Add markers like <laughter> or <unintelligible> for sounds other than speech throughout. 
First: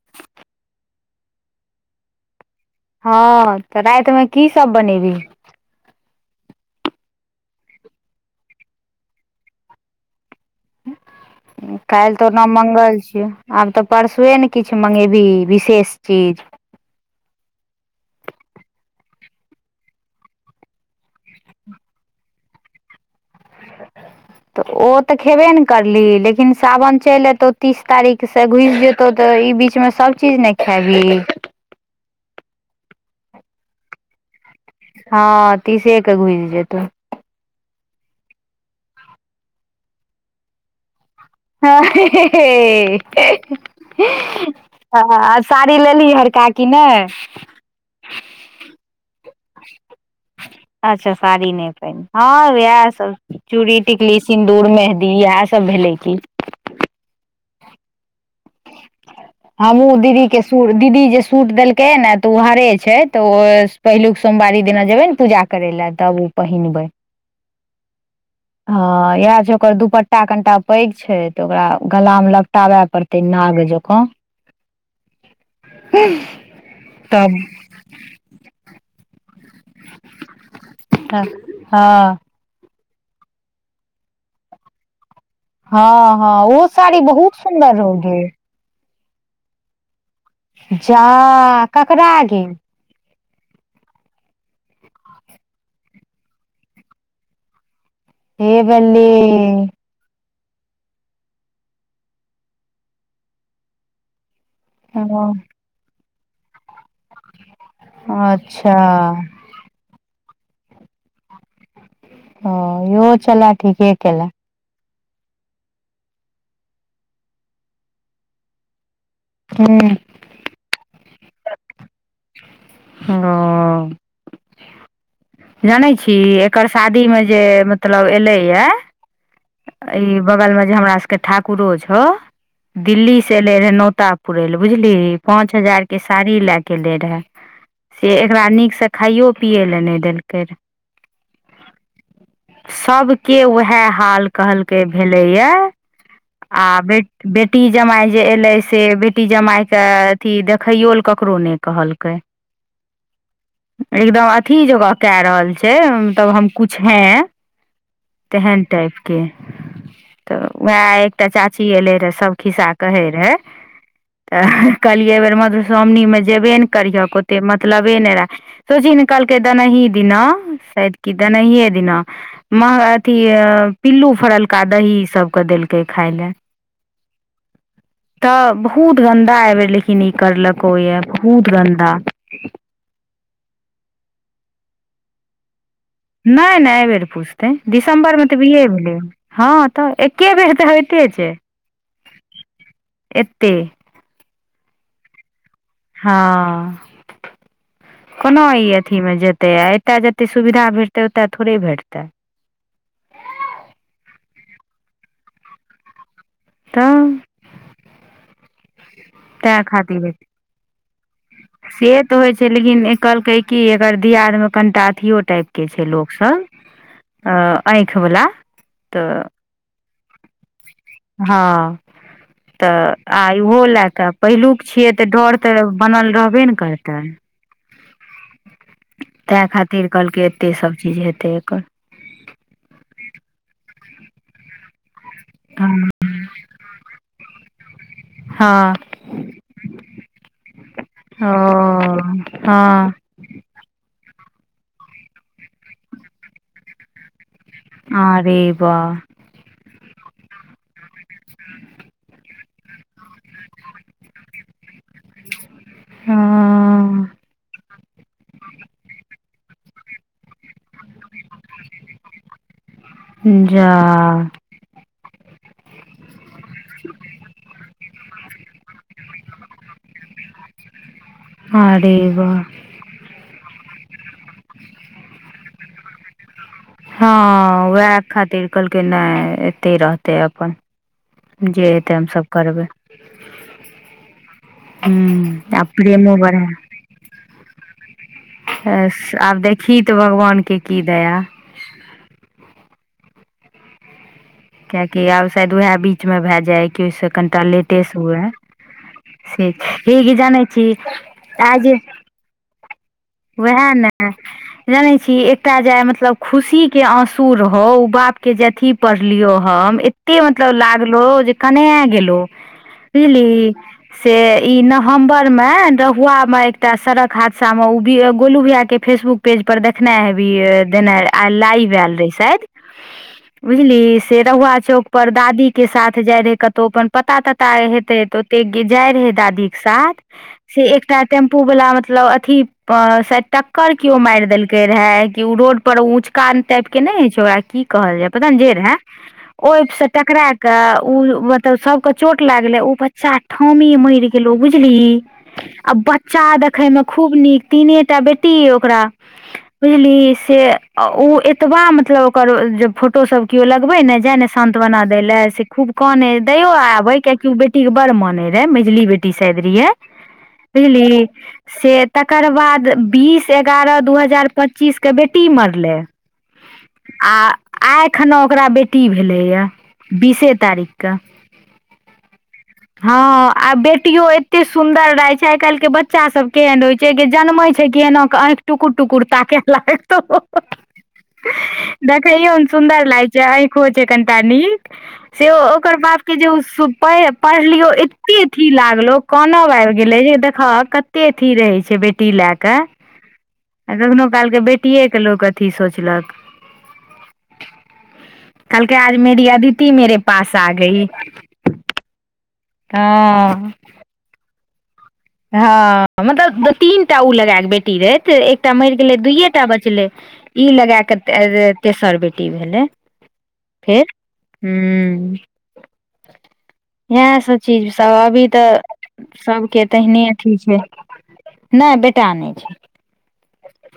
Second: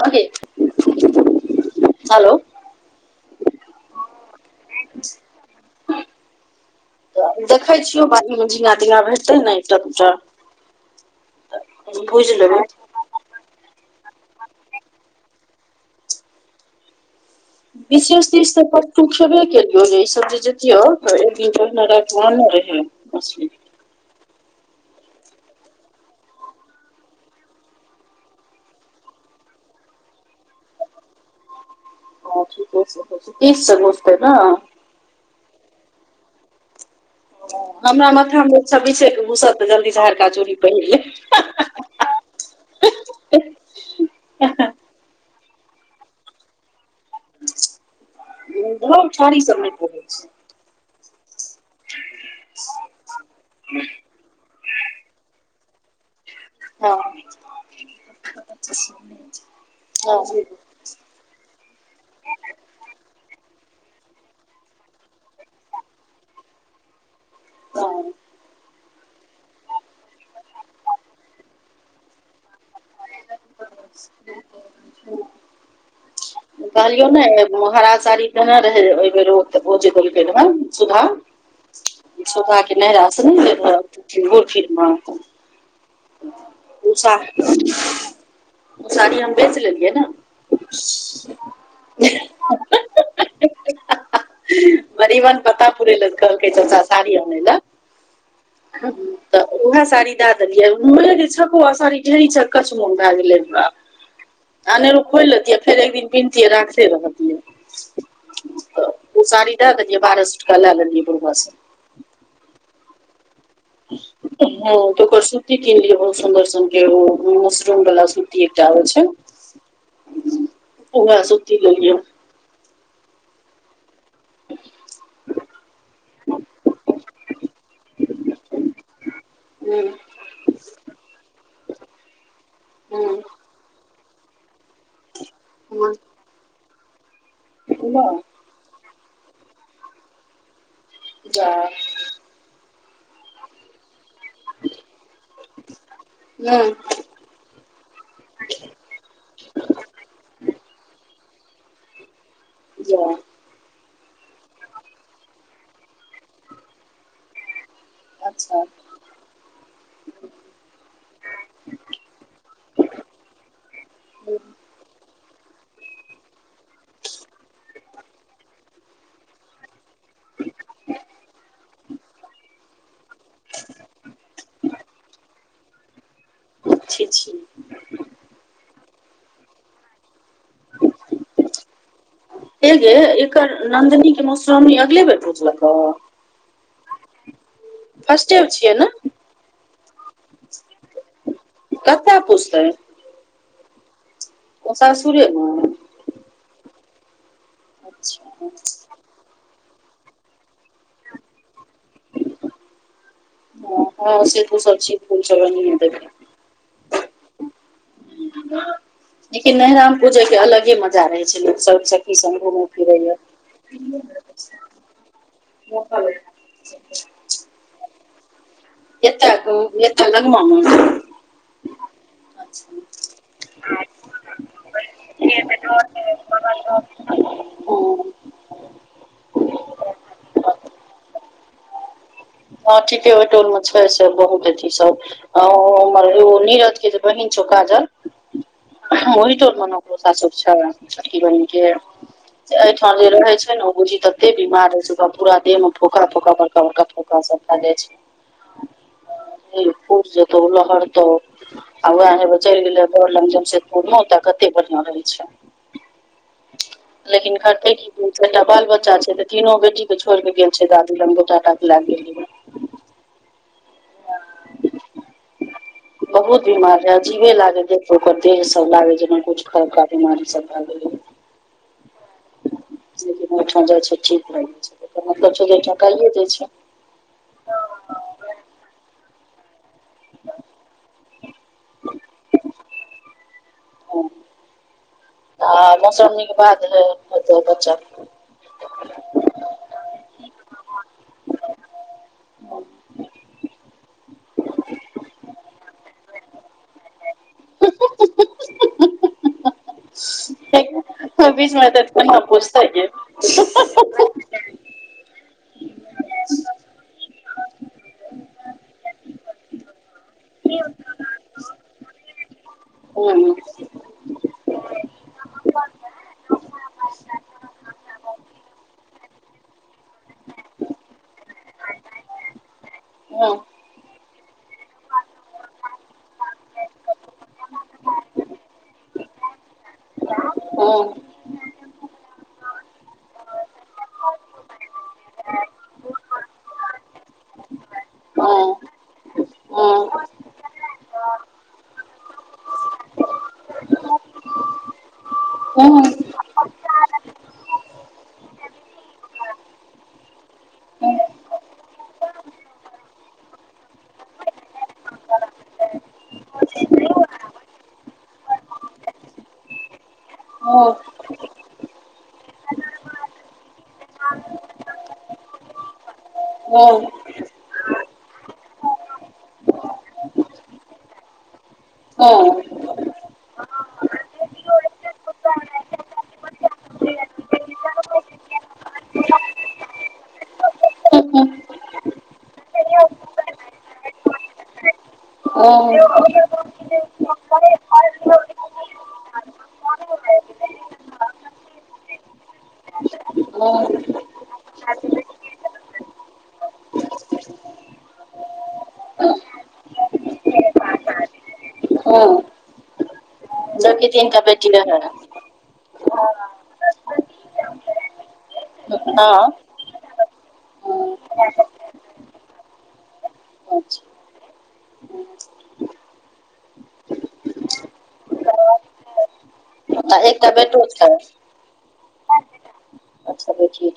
हँ गैय, हलो। हँ तऽ रातिमे की सब बनेबही। देखैय छियौ बारी में झिंगा तिंगा भेटतै नऽ एकटा दूटा। ऊं काल्हि तऽ भुजि ओना लेबै मंगल छियै। आब तऽ परसुए ने किछु मँंगेबही विशेष चीज। विशेष चीज तऽ परसु खेबे केलियौ जे ई सभ चीज जे छियौ तऽ एक दिन पहिने राइत में अनने रहीयै। <unintelligible> तऽ ओ तऽ खेबे ने करलीही लेकिन सावन चैल एत्तौ तीस तारीख से घुइस जे तौ तऽ ई बीच में सब चीज ने खेबही। हँ ठीके छैय, तीस सँ घुसतै तऽ। हँ तीसे के घुइस जेतैय। हमरा माथा में छब्बीसे के घूसत तऽ जल्दी सँ हरका चूड़ी पहिर लेब। हँ हे हे हे। आ -आ -आ साड़ी लेलही हरका कि नहि। धौर साड़ी सब नै पहीरै छी। अच्छा साड़ी नहि पहिनै हँ इएह सब चूड़ी टिकली सिन्दूर मेहदी इएह सब। तब भेलै कि। हँ हमहु दीदी के हँ सुर। दीदी जे सूट देलकै ने तऽ ओ हरे छैय तऽ ओ पहिलुक सोमवारी दिना जेबे अःअःअःऑःने पूजा करै लऽ तब ओ पहिनबै। <inaudible> हँ इएह छैय ओकर दुपट्टा कनटा पैघ छैय तऽ ओकरा गला में लपटावय प तैइ नाग जकाँ। <unintelligible> <unintelligible> कहलियौ नइ तब अइ म हरा साड़ी देने रहैय ओहि बेर ओ। तऽ ओ जे <unintelligible> सुधा। हँ सुधा कें नैहरा से नइ एलौ गुड़ खीर म। हँ हँ ओ साड़ी बहुत सुन्दर रहौ गे। ओ साड़ी हम बेच लेलियै नऽ। जा ककरा गे। <unintelligible> मरीबन पता पुरे लऽ कहलकै चच्चा साड़ी अऽ नैय लऽ। हे बल्ले तऽ ओएह साड़ी दाए देलियै, उए जे छपुआ साड़ी ढ़ेरी छैय, अकच्छ मोन भाए गेलैय। आनेरु हँ खोलि लेतियै फेर एक दिन पिन्हतियै राखते रहतियै। अच्छा दाए देलियै बारह सए टाका लाए देलियै बुढ़वा सँ। हं इहो छले ठीके केंले। हं त ओकर सूती किनलिय हाउसमबर, ओ मशरूम बला सूती एकटा आबि छय। हूं। उहे सुति लेल ये। हं अ। जानै छी, एकर शादी में जे मतलब एले ये। हूँ ई बगल में जे हमरा सबके ठाकुरो छौ, दिल्ली हूँ से एले रहे नोता- पुरेले बुझलीही, पांच हजार के साड़ी ले के ऐले रहे, से हूँ एकरा नीक स- खाइयो पिय ले नहि देलके रहे। जा। सब के उएह हाल कहलकै भेले ये, आ हम्म बे- बेटी जमाय जे एलै से, बेटी जमाय के अथी देखैयो ले ककरो नहि कहलकै। जा। एकदम अथी जे के रहल छै, तब हम कुछ हैं। तेहन अच्छा टाइप- के त वैह आय एकटा चाची एले रहे सब खिस्सा कहे रहे। त कहलियै ऐ बेेर मधुश्रावणी मे, जेबे ने करिहक ओते मतलबे ने राख। तू छी न। कहलकय दनहि दिन आउ, शायद की दनेही दिना, माह अथी। पिल्लू फरलका दहीई सबके देलकै खाय ले। छी छी। त बहुत गन्दा अयबेर, लेकिनई करलकओ ये बहुत गन्दा। ऐंगे एकर नन्दिनी के मोउश्रावणी अगले बेर पुजलको। नय नय एहिबेर पुजतय, दिसम्बर में ते फर्स्टे विहे छियै ने भेलय ये। हं त एके बेर त होइते छै। कत पुस्तय। ऐतय। सासुरे में। हं अच्छा कोना इ अथि- अथी में जेतय आ अत जते सुविधा भेटतै, ओत थोड़े भेटतै। हं- हं से तू सबछी फूल सब अनिये दे भी। तं। <inaudible> लेकिन नहिरामें पूजय के अलगे मजा रहै छै लोक सब सखीसंग घूमै फिरैये। की एकर दियादमे कनिटा अथियो टाइपके छै लोक सब। <inaudible> हं आंखिबला। त एतय एतय लगमा हं त मे आई ऊहो ले। त पहिलुक छय त डर, त बनल रहबे ने करतय। तें खातिर कहलकै, एते सभचीज हेतै एकर। हं ठीके ओयटोल में छै, से बहुत अथी सब। हां अ हँ उमहर ओ नीरज के जे बहिन छो काजल। हं। हं ओहिटोल मेने ओकरो सासुर छै, छोटकी ओ बहिन के। हँ एहिठाम जे रहै छै ने बुझी ते एते बीमार रहै छै ओ पूरा देह मे फोका फोका, बड़का बड़का फोका सब आरे बा पुर जेतौ लहरतौ आ वएह हेबेचेल गेले <unintelligible> बड़ लग जमशेदपुर ओता कते कते बढ़िया रहै छै। हँ लेकिन करते की तीन चारिटा बाल बच्चा छै ते तीनो बेटी। तऽ छोड़ि के गेल छै दादू लग ओ टाटा लए गेलैहे। जा। बहुत बीमार है, अजीबे लागे है। ओकर देह सब लागे जेना कुछ खलका बीमारी सब भ गेलै। आरे बा। लेकिन ओहि ठाम जाइ छैय ठीक रहै छैय मतलब छै जे ठाम काल्हि जाय छै हँ वैह खातिर कहलकै नहि एते रहतै अपन। जे हेतै हमसभ करबै। ह <inaudible> हूं। आ मौसम्मी के बाद एलै होतै बच्चा आब देखी त भगवान के की दया कियाकि आब शायद वैह बीचमे भए जाइ कि ओहिसँ कनिटा लेटे से हुए। ठीक से ई जानै छी? से बीच मे कोनो बुझैत जे ओहै ने। जानै छीही एकटा जे आइ मतलब खुशी के आँसू रहौ ओ बाप के जे अथि पढ़ लियो हम एते मतलब लागलो जे कना गेलो, हूं बुझलही। से इ नवंबर मे रहुआ में एकटा सड़क हादसा में गोलू भैया के फेसबुक पेज पर देखने हेबही देने आइ लाइव एयल रहै शायद। हँ। बुझलिही से रहुआ चौक पर दादी के साथ जाय रहे कतौ अपन पता तता हेतै तऽ ते जाइ रहै दादी के साथ से हूं एकटा टेम्पू वाला मतलब अथि टक्कर केओ मारि देलकै रहे कि ओ रोड पर उचकान टाइप के नहि रहै छै ओकरा कि कहल जाय पता नै हूं जे हूं रहै। ओहि सऽ टकरा कऽ उ मतलब सबके चोट लागले उ बच्चा ठामहि मरि गेलो बुझलीही आ बच्चा देखे में खूब नीक। तीनेटा बेटीए ओकरा। बुझलीही से ओ एतबा मतलब ओकर जे फोटो सब केओ लगबे ने जाय ने सान्त्वना दय ले से खूब कनै दयो आबे कियाकि बेटी कऽ बड़ मान रहे मझली बेटी शयद रहै हूं हूं बुझली से त तकर बाद बीस एगारह दू हजार पच्चीस के बेटी मरलै हूं आ आइ अखनो ओकरा बेटी भेलैए बीसे तारीख के हँ। हँ आ बेटियो एते सुंदर रहय छै आइ काल् के बच्चा सब केहन रहय छै। जे के जनमै छै के एना कऽ आँखि टुकुर टुकुर ताके लागतो। देखैयौमे सुन्दर लागै छै ऐंखो छै कनिटा नीक। से ओकर बाप के जे पढ़लियो एते अथि लागलो। कानब आबि गेलै जे देखह कते। अथी रहै छै बेटी लए कऽ। आ कखनो काल क बेटीए के लोक अथी सोचलक। कहलके आज मेरी अदिति मेे पास आ गई। हँ। हाँ। तननकटा बेैटी ल है। हँ मतलब दु तीन टा ओ लगाक बेटी रहै, एकटा मरि गेलै हँ दुइए आ टा बचले। बचल ई लगा क तेसर बेटी भेलै। फेर हुं। इहै सब चीज सब अभी तऽ। सभके तहिने एकटा अथी छै, बेटो नहि बेटा नहि छैय। आबे छी।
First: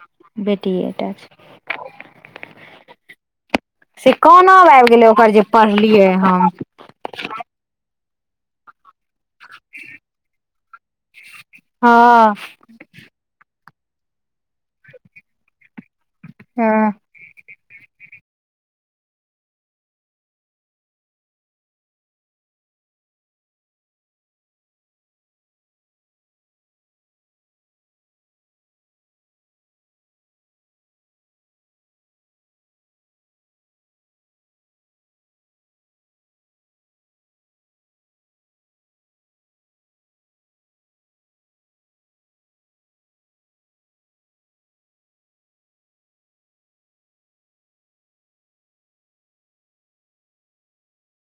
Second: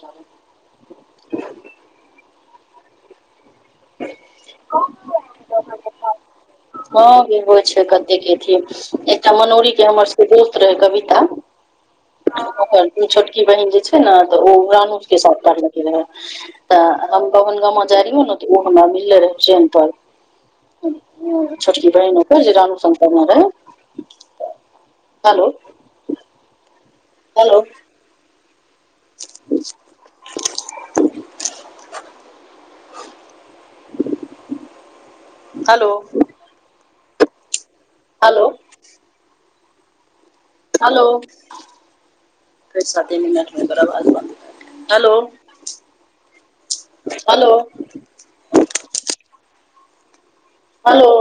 बेटीये टा छै। से कोनाब आबि गेलै ओकर जे पढ़लियै हँ। हँ इहो छै, कतेक अथी एकटा मनोरीक के हमर सभक दोस्त रहै कविता। हँ। ओकर छोटकी बहिन जे छै, ने तऽ ओ रानु के साथ पढ़लक रहे तऽ। हँ हम बवन गामा जाइ रहियौ, ने तऽ ओ हमरा मिलले रहय ट्रेन पर। छोटकी बहिन ओकर जे रानू संग पढ़ने रहै। Hello. Hello. Hello. Hello. Hello फेर साते मिनट मे एकर आवाज बंद भ गेलै हलो। हेलो। हेलो।